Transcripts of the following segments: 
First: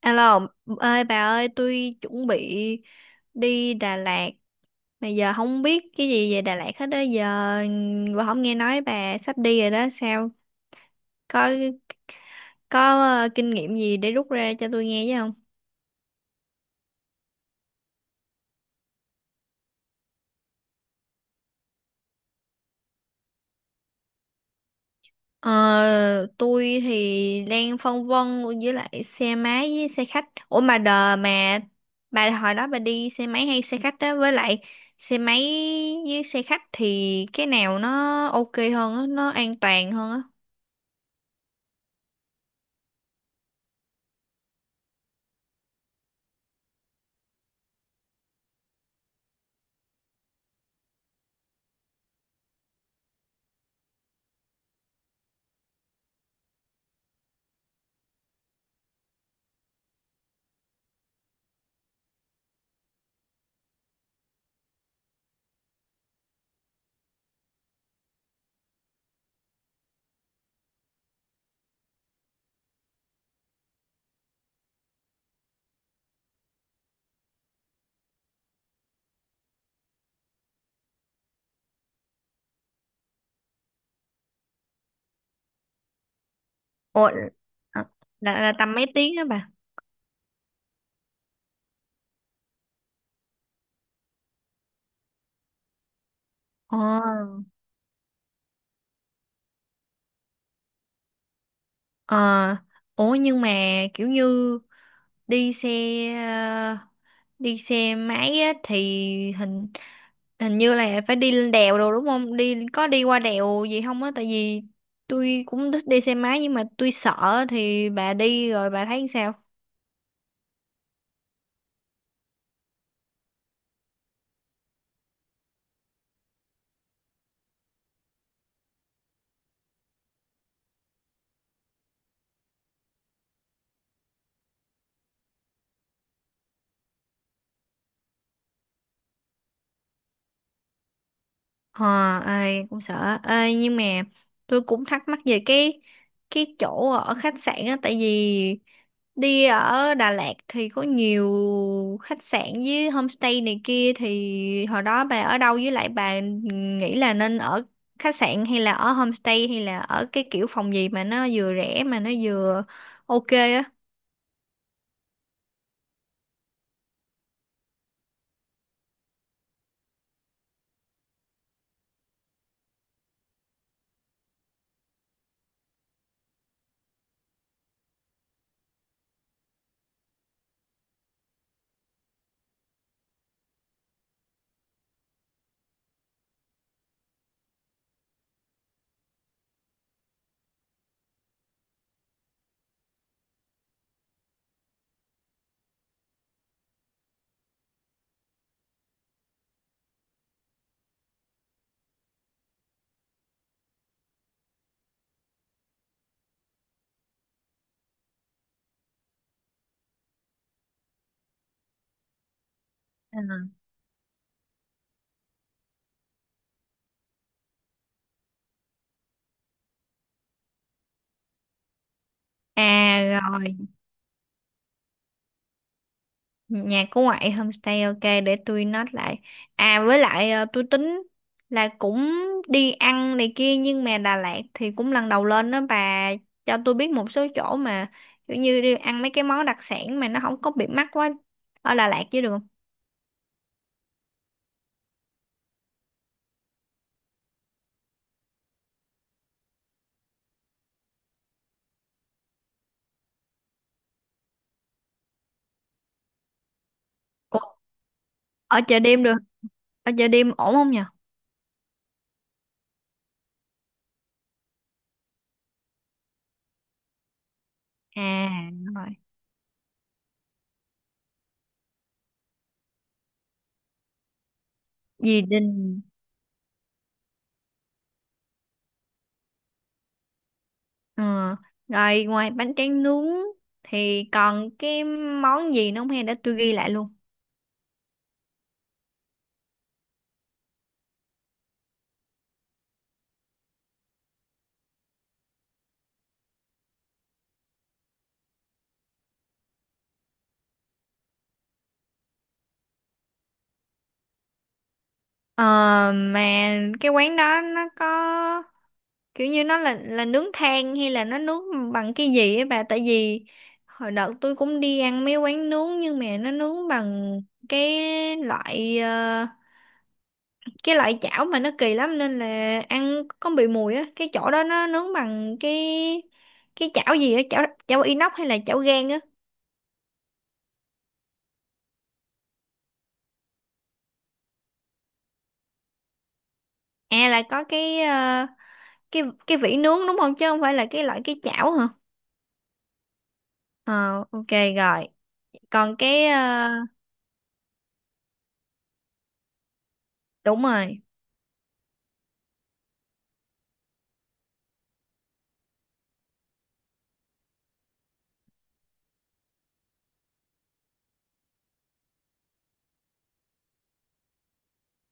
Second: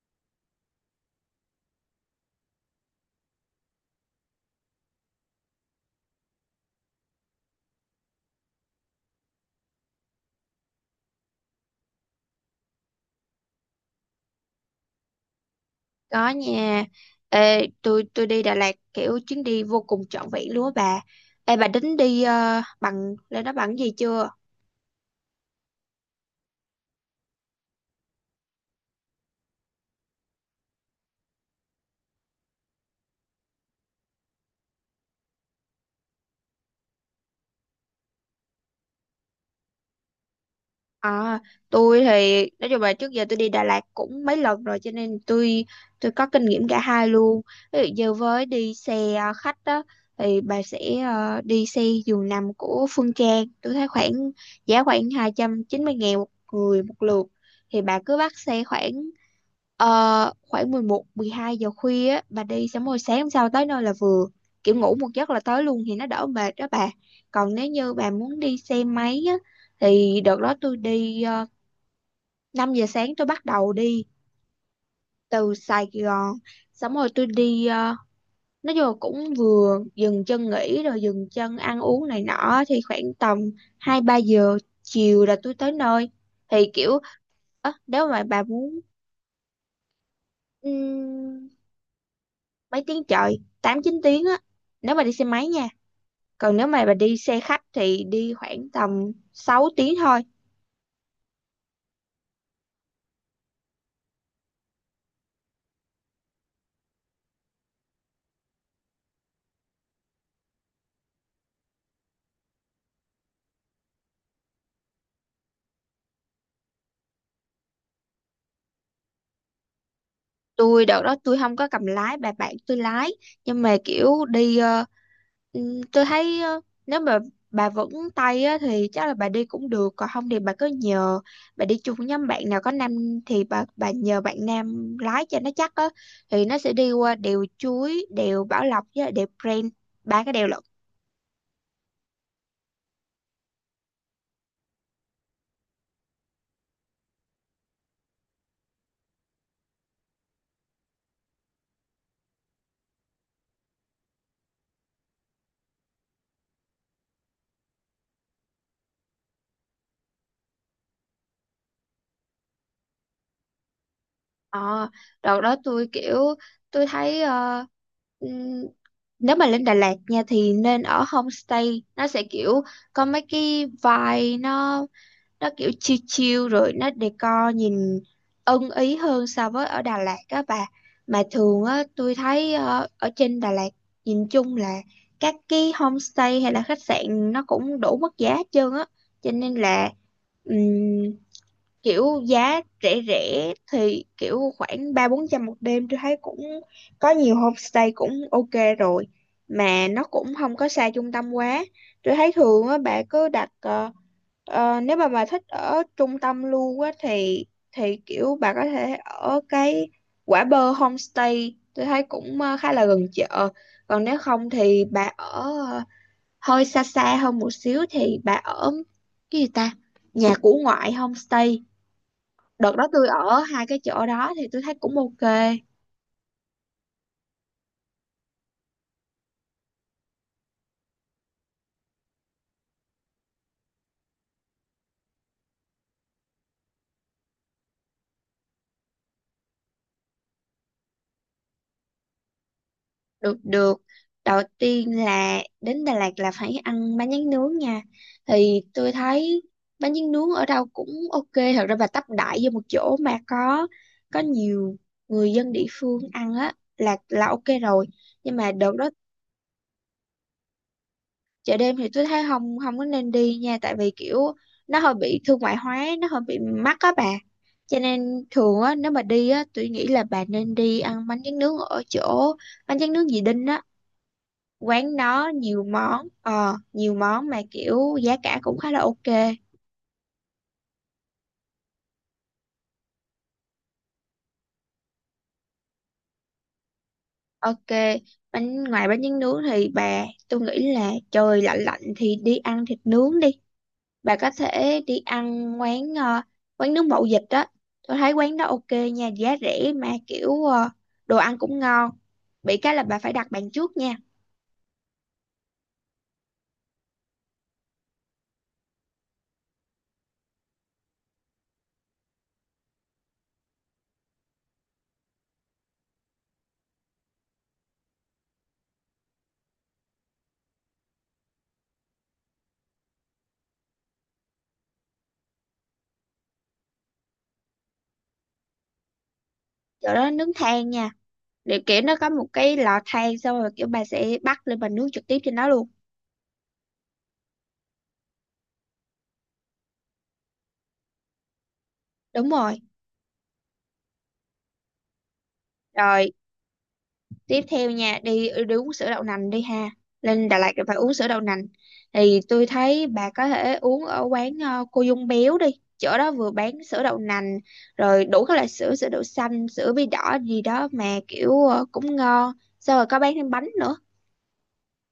Alo, ơi bà ơi, tôi chuẩn bị đi Đà Lạt. Mà giờ không biết cái gì về Đà Lạt hết đó. Giờ bà không nghe nói bà sắp đi rồi đó. Sao? Có có kinh nghiệm gì để rút ra cho tôi nghe chứ không? Có nha. Ê, tôi đi Đà Lạt kiểu chuyến đi vô cùng trọn vẹn luôn á bà. Ê bà tính đi bằng lên đó bằng cái gì chưa? Ờ, tôi thì đang phân vân với lại xe máy với xe khách. Ủa mà đờ mà bà hồi đó bà đi xe máy hay xe khách đó với lại xe máy với xe khách thì cái nào nó ok hơn á, nó an toàn hơn á? À, tôi thì nói chung là trước giờ tôi đi Đà Lạt cũng mấy lần rồi cho nên tôi có kinh nghiệm cả hai luôn. Ví dụ như với đi xe khách đó thì bà sẽ đi xe giường nằm của Phương Trang. Tôi thấy khoảng giá khoảng 290 ngàn một người một lượt. Thì bà cứ bắt xe khoảng khoảng 11 12 giờ khuya á, bà đi xong rồi sáng hôm sau tới nơi là vừa. Kiểu ngủ một giấc là tới luôn thì nó đỡ mệt đó bà. Còn nếu như bà muốn đi xe máy thì đợt đó tôi đi 5 giờ sáng tôi bắt đầu đi từ Sài Gòn xong rồi tôi đi nói chung là cũng vừa dừng chân nghỉ rồi dừng chân ăn uống này nọ thì khoảng tầm 2 3 giờ chiều là tôi tới nơi thì kiểu Ủa, à, nếu mà là, bà là tầm muốn mấy tiếng á bà? ừm, mấy tiếng trời 8 9 tiếng á nếu mà đi xe máy nha còn nếu Ồ, mà bà đi xe khách thì đi khoảng tầm 6 tiếng thôi. ờ, ủa nhưng mà kiểu như đi xe ờ, đi xe máy á thì hình hình như là phải đi lên đèo rồi đúng không? Đi có đi qua đèo gì không á? Tại vì tôi cũng thích đi xe máy nhưng mà tôi sợ thì bà đi rồi bà thấy sao? Đợt đó tôi không có cầm lái, bà bạn tôi lái nhưng mà kiểu đi ừ, tôi thấy nếu mà bà vững tay á, thì chắc là bà đi cũng được còn không thì bà cứ nhờ, bà đi chung với nhóm bạn nào có nam thì bà nhờ bạn nam lái cho nó chắc á, thì nó sẽ đi qua đèo Chuối, đèo Bảo Lộc với lại đèo Prenn, ba cái đèo lận. Ờ, ai cũng sợ. Ê, nhưng mà tôi cũng thắc mắc về cái chỗ ở khách sạn á tại vì đi ở Đà Lạt thì có nhiều khách sạn với homestay này kia thì hồi đó bà ở đâu với lại bà nghĩ là nên ở khách sạn hay là ở homestay hay là ở cái kiểu phòng gì mà nó vừa rẻ mà nó vừa ok á. ờ Đợt đó tôi kiểu tôi thấy ừm, nếu mà lên Đà Lạt nha thì nên ở homestay, nó sẽ kiểu có mấy cái vibe, nó kiểu chill chill rồi nó decor nhìn ưng ý hơn so với ở Đà Lạt á bà. Mà thường á tôi thấy ở trên Đà Lạt nhìn chung là các cái homestay hay là khách sạn nó cũng đủ mức giá hết trơn á, cho nên là kiểu giá rẻ rẻ thì kiểu khoảng ba bốn trăm một đêm tôi thấy cũng có nhiều homestay cũng ok rồi, mà nó cũng không có xa trung tâm quá. Tôi thấy thường á bà cứ đặt nếu mà bà thích ở trung tâm luôn á thì kiểu bà có thể ở cái Quả Bơ homestay, tôi thấy cũng khá là gần chợ. À. Còn nếu không thì bà ở ờ, hơi xa xa hơn một xíu thì bà ở cái gì ta, nhà của ngoại homestay. Đợt đó tôi À ở rồi, hai cái chỗ đó thì tôi thấy cũng ok. nhà của ngoại homestay, ok, để tôi note lại. À với lại tôi tính là cũng đi ăn này kia nhưng mà Đà Lạt thì cũng lần đầu lên đó bà cho tôi biết một số chỗ mà kiểu như đi ăn mấy cái món đặc sản mà nó không có bị mắc quá ở Đà Lạt chứ được không? Được, được, đầu tiên là đến Đà Lạt là phải ăn bánh tráng nướng nha. Thì tôi thấy bánh tráng nướng ở đâu cũng ok, thật ra bà tấp đại vô một chỗ mà có nhiều người dân địa phương ăn á là Ủa, ok rồi. Nhưng mà ở đợt chợ đó đêm được ở chợ đêm ổn không nhờ? chợ đêm thì tôi thấy không, không có nên đi nha tại vì kiểu nó hơi bị thương mại hóa, nó hơi bị mắc á bà. Cho nên À thường á đúng rồi. nếu mà đi á tôi nghĩ là bà nên đi ăn bánh tráng nướng ở chỗ bánh tráng nướng dì Đinh á, quán Gì nó nhiều đình. món nhiều món mà kiểu giá cả cũng khá là ok. ờ Rồi, ngoài bánh tráng nướng thì còn cái món gì nữa không, hay để tôi ghi lại luôn? Ok, bánh ngoài bánh tráng nướng thì bà tôi nghĩ là trời lạnh lạnh thì đi ăn thịt nướng đi. Bà có thể đi ăn quán quán nướng mậu dịch á, tôi thấy quán đó ok nha, giá rẻ mà kiểu đồ ăn cũng ngon, bị cái là bà phải đặt bàn trước nha. Ờ, mà cái quán đó nó có kiểu như nó là nướng than hay là nó nướng bằng cái gì ấy bà, tại vì hồi đợt tôi cũng đi ăn mấy quán nướng nhưng mà nó nướng bằng cái loại ờ, cái loại chảo mà nó kỳ lắm nên là ăn có bị mùi á, cái chỗ đó nó nướng bằng cái chảo gì á, chảo chảo inox hay là chảo gang á? Chỗ đó nướng than nha, để kiểu nó có một cái lò than xong rồi kiểu bà sẽ bắt lên bà nướng trực tiếp trên đó luôn. À là có cái ờ, cái vỉ nướng đúng không, chứ không phải là cái loại cái chảo hả? Đúng rồi. Ờ, ok, rồi còn Rồi tiếp theo nha, đi đi uống sữa đậu nành đi ha, lên Đà đúng Lạt thì phải rồi, uống sữa đậu nành. Thì tôi thấy bà có thể uống ở quán cô Dung Béo đi, chỗ đó vừa bán sữa đậu nành rồi đủ các loại sữa, sữa đậu xanh, sữa bí đỏ gì đó mà kiểu cũng ngon, xong rồi có bán thêm bánh nữa,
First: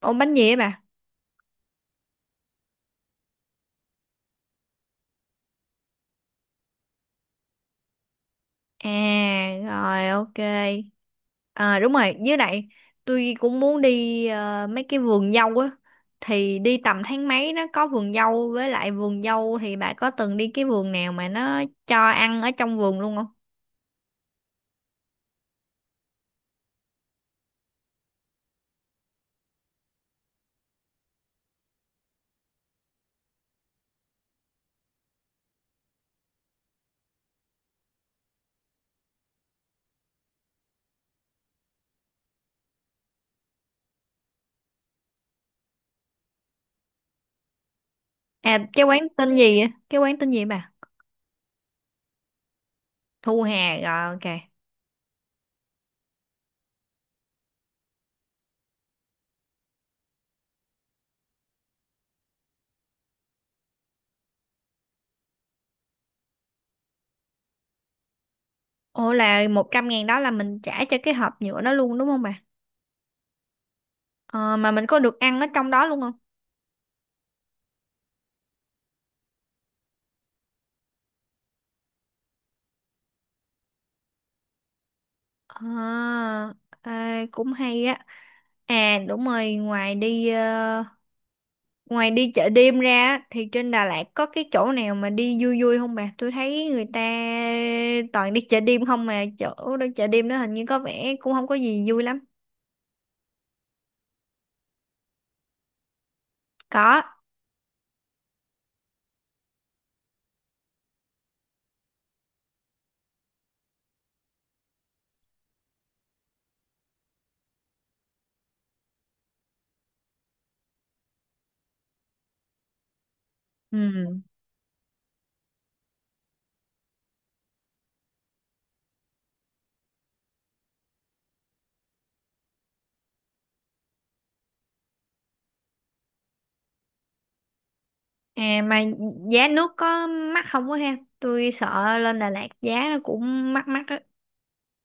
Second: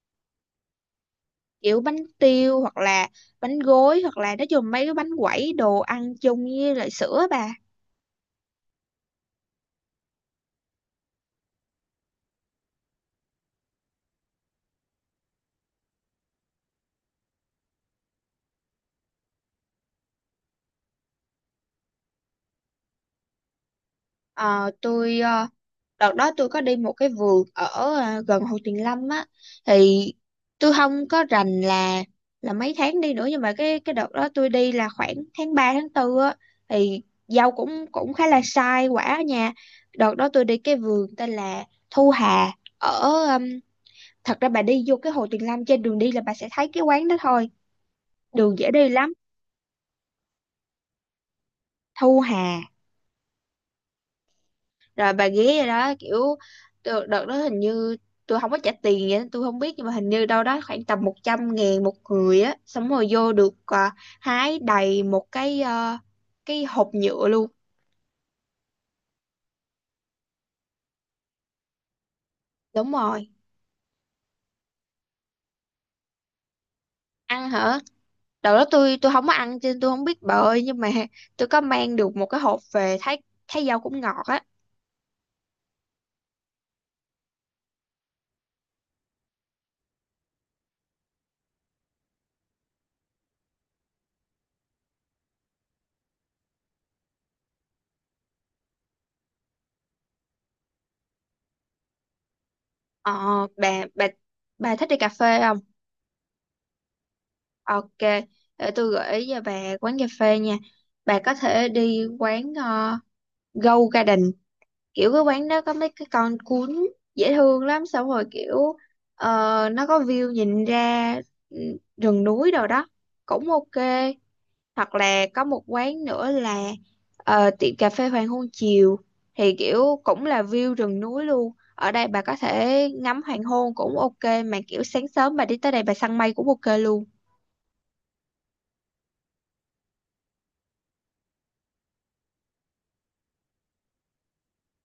ôm bánh gì ấy bà? kiểu bánh tiêu hoặc là bánh gối hoặc là nói chung mấy cái bánh quẩy đồ ăn chung với lại sữa bà. À rồi, ok. À đúng rồi, với lại tôi cũng muốn đi mấy cái vườn dâu á thì đi tầm tháng mấy nó có vườn dâu, với lại vườn dâu thì bà có từng đi cái vườn nào mà nó cho ăn ở trong vườn luôn không? Ờ, tôi đợt đó tôi có đi một cái vườn ở gần Hồ Tuyền Lâm á. Thì tôi không có rành là mấy tháng đi nữa nhưng mà cái đợt đó tôi đi là khoảng tháng 3 tháng tư á. Thì dâu cũng cũng khá là sai quả ở nhà. Đợt đó tôi đi cái vườn tên là Thu Hà, ở um, thật ra bà đi vô cái Hồ Tuyền Lâm, trên đường đi là bà sẽ thấy cái quán đó thôi, đường À, dễ cái đi quán lắm. tên gì á? Cái quán tên gì bà? Thu Hà. Thu Hà, rồi ok. Rồi bà ghé rồi đó kiểu đợt đó hình như tôi không có trả tiền vậy tôi không biết nhưng mà hình như đâu đó khoảng tầm 100 ngàn một người á, xong rồi vô được hái đầy một cái cái hộp nhựa luôn. Ủa là 100.000 đó là mình trả cho cái hộp nhựa đó luôn đúng không bà? Đúng rồi. Ờ, mà mình có được ăn ở trong đó luôn không? Ăn hả? Đầu đó tôi không có ăn cho nên tôi không biết bà ơi, nhưng mà tôi có mang được một cái hộp về thấy thấy rau cũng ngọt á. À, ê, cũng hay á. À đúng rồi, ngoài đi chợ đêm ra á, thì trên Đà Lạt có cái chỗ nào mà đi vui vui không bà? Tôi thấy người ta toàn đi chợ đêm không, mà chỗ đó chợ đêm đó hình như có vẻ cũng không có gì vui lắm. Ờ, bà bà thích đi cà phê không? Có. Ok, để tôi gửi cho bà quán cà phê nha. Bà có thể đi quán Go Garden, kiểu cái quán đó có mấy cái con cún dễ thương lắm, xong rồi kiểu ờ, nó có view nhìn ra ừ, rừng núi đồ đó cũng ok. Ừ. Hoặc là có một quán nữa là tiệm cà phê hoàng hôn chiều, thì kiểu cũng là view rừng núi luôn, ở đây bà có thể ngắm hoàng hôn cũng ok mà kiểu sáng sớm bà đi tới đây bà săn mây cũng ok luôn. À mà giá nước có mắc không quá ha? Tôi sợ lên Đà Lạt giá nó cũng mắc mắc á.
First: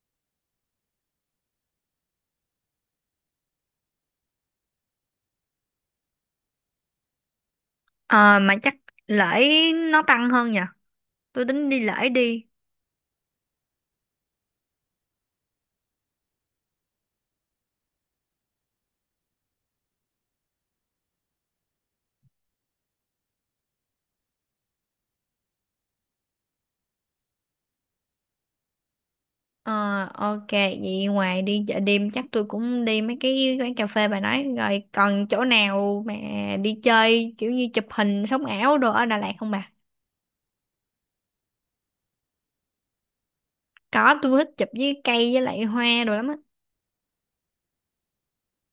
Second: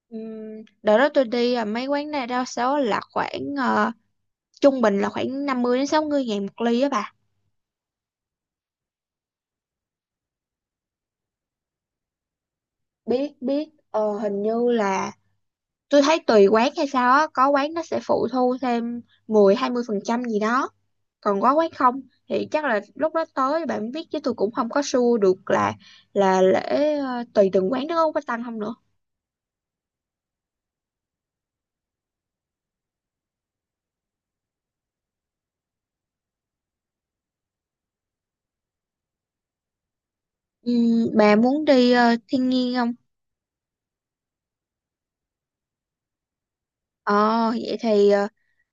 Đợt đó tôi đi mấy quán này đa số là khoảng trung bình là khoảng 50 đến 60 ngàn một ly á bà. Ờ, mà chắc lễ nó tăng hơn nhỉ? Tôi tính đi lễ đi. Biết biết hình như là tôi thấy tùy quán hay sao á, có quán nó sẽ phụ thu thêm mười hai mươi phần trăm gì đó, còn có quán không thì chắc là lúc đó tới bạn biết chứ tôi cũng không có sure được là lễ tùy từng quán nó có tăng không nữa. Ờ, ok vậy ngoài đi chợ đêm chắc tôi cũng đi mấy cái quán cà phê bà nói rồi, còn chỗ nào mà đi chơi kiểu như chụp hình sống ảo đồ ở Đà Lạt không bà? Bà muốn đi thiên nhiên không? Có, tôi thích chụp với cây với lại hoa đồ lắm á. Ờ Vậy thì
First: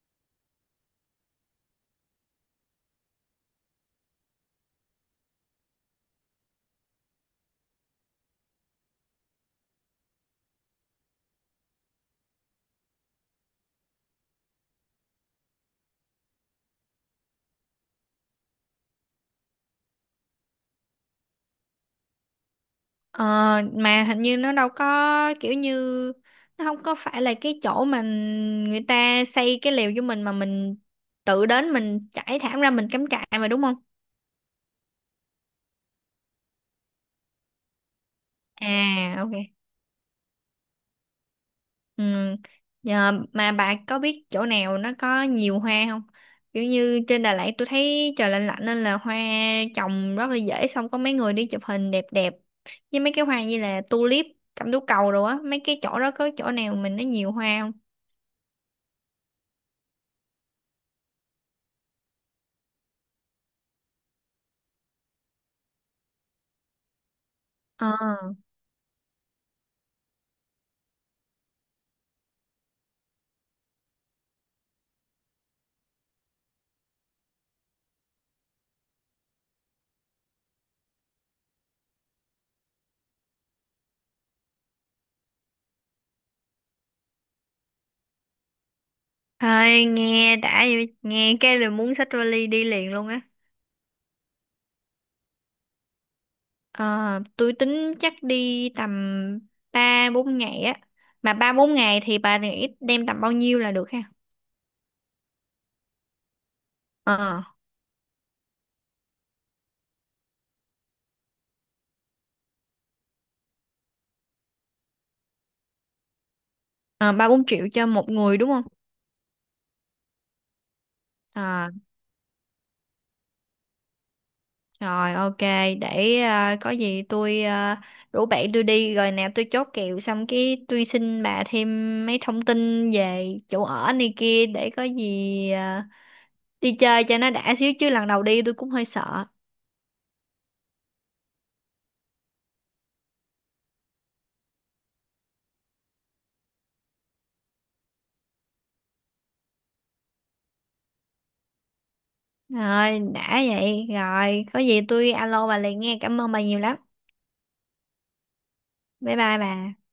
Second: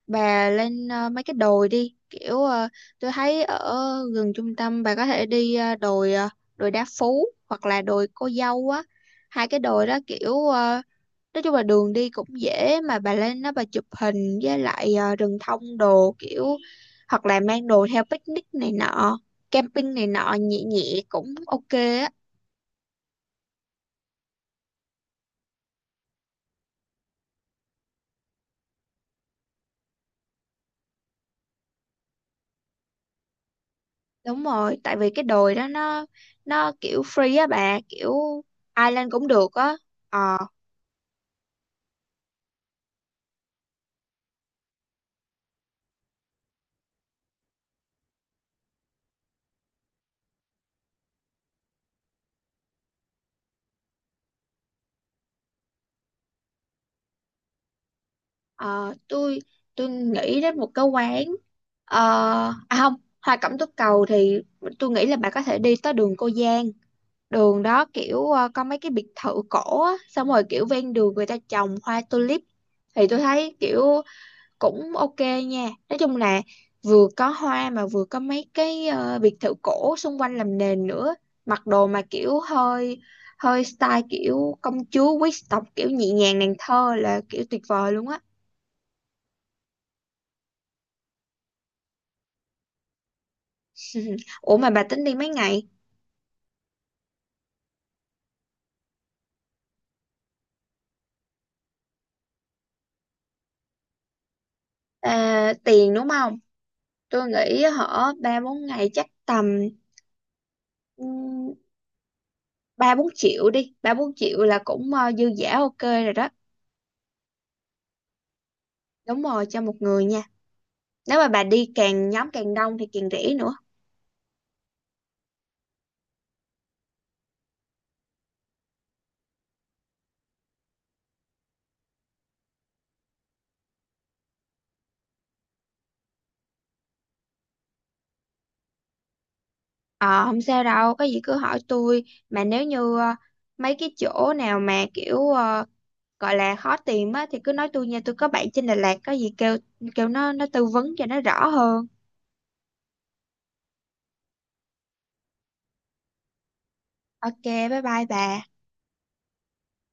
bà lên mấy cái đồi đi kiểu tôi thấy ở gần trung tâm bà có thể đi đồi đồi Đá Phú hoặc là đồi Cô Dâu á, hai cái đồi đó kiểu nói chung là đường đi cũng dễ mà bà lên đó bà chụp hình với lại rừng thông đồ kiểu hoặc là mang đồ theo picnic này nọ, camping này nọ nhẹ nhẹ cũng ok á. ờ, mà hình như nó đâu có kiểu như, nó không có phải là cái chỗ mà người ta xây cái lều cho mình mà mình tự đến mình trải thảm ra mình cắm trại mà đúng không? Đúng rồi, tại vì cái đồi đó nó kiểu free á bà, kiểu ai lên À cũng ok. được á. Ờ. Ừ. Nhờ, mà bà có biết chỗ nào nó có nhiều hoa không? Kiểu như trên Đà Lạt tôi thấy trời lạnh lạnh nên là hoa trồng rất là dễ, xong có mấy người đi chụp hình đẹp đẹp với mấy cái hoa như là tulip, cẩm tú cầu rồi á, mấy cái chỗ đó có chỗ nào mình nó nhiều hoa không? Ờ, tôi nghĩ đến một cái quán ờ, à không, Hoa Cẩm Tú Cầu thì tôi nghĩ là bà có thể đi tới đường Cô Giang, đường đó Ờ. kiểu có mấy cái biệt thự cổ á, xong rồi kiểu ven đường người ta trồng hoa tulip. Thì tôi thấy kiểu cũng ok nha, nói chung là vừa có hoa mà vừa có mấy cái biệt thự cổ xung quanh làm nền nữa, mặc đồ mà kiểu hơi hơi style kiểu công chúa quý tộc kiểu nhẹ nhàng nàng thơ là kiểu tuyệt vời luôn á. Thôi nghe đã vậy, nghe cái là muốn xách vali đi liền luôn á. Ủa mà bà tính đi mấy ngày? Ờ, tôi tính chắc đi tầm 3-4 ngày á. Mà 3-4 ngày thì bà nghĩ đem tầm bao nhiêu là được ha? À, tiền đúng không? Tôi Ờ. nghĩ hở ba bốn ngày chắc tầm ừm, ba bốn triệu đi. Ba bốn triệu là cũng dư dả ok rồi đó. À, 3-4 triệu cho một người đúng không? Đúng rồi, cho một người nha. Nếu mà bà À đi càng nhóm càng đông thì càng rẻ nữa. rồi ok, để à, có gì tôi à, rủ bạn tôi đi rồi nào tôi chốt kèo xong cái tôi xin bà thêm mấy thông tin về chỗ ở này kia để có gì à, đi chơi cho nó đã xíu chứ lần đầu đi tôi cũng hơi sợ. Ờ không sao đâu, có gì cứ hỏi tôi. Mà nếu như mấy cái chỗ nào mà kiểu gọi là khó tìm á thì cứ nói tôi nha. Tôi có bạn trên Đà Lạt, có gì kêu kêu nó tư vấn cho nó rõ hơn. Rồi đã vậy, rồi có gì tôi alo bà liền nghe, cảm ơn bà nhiều lắm. Ok, bye bye bà. Bye bye bà.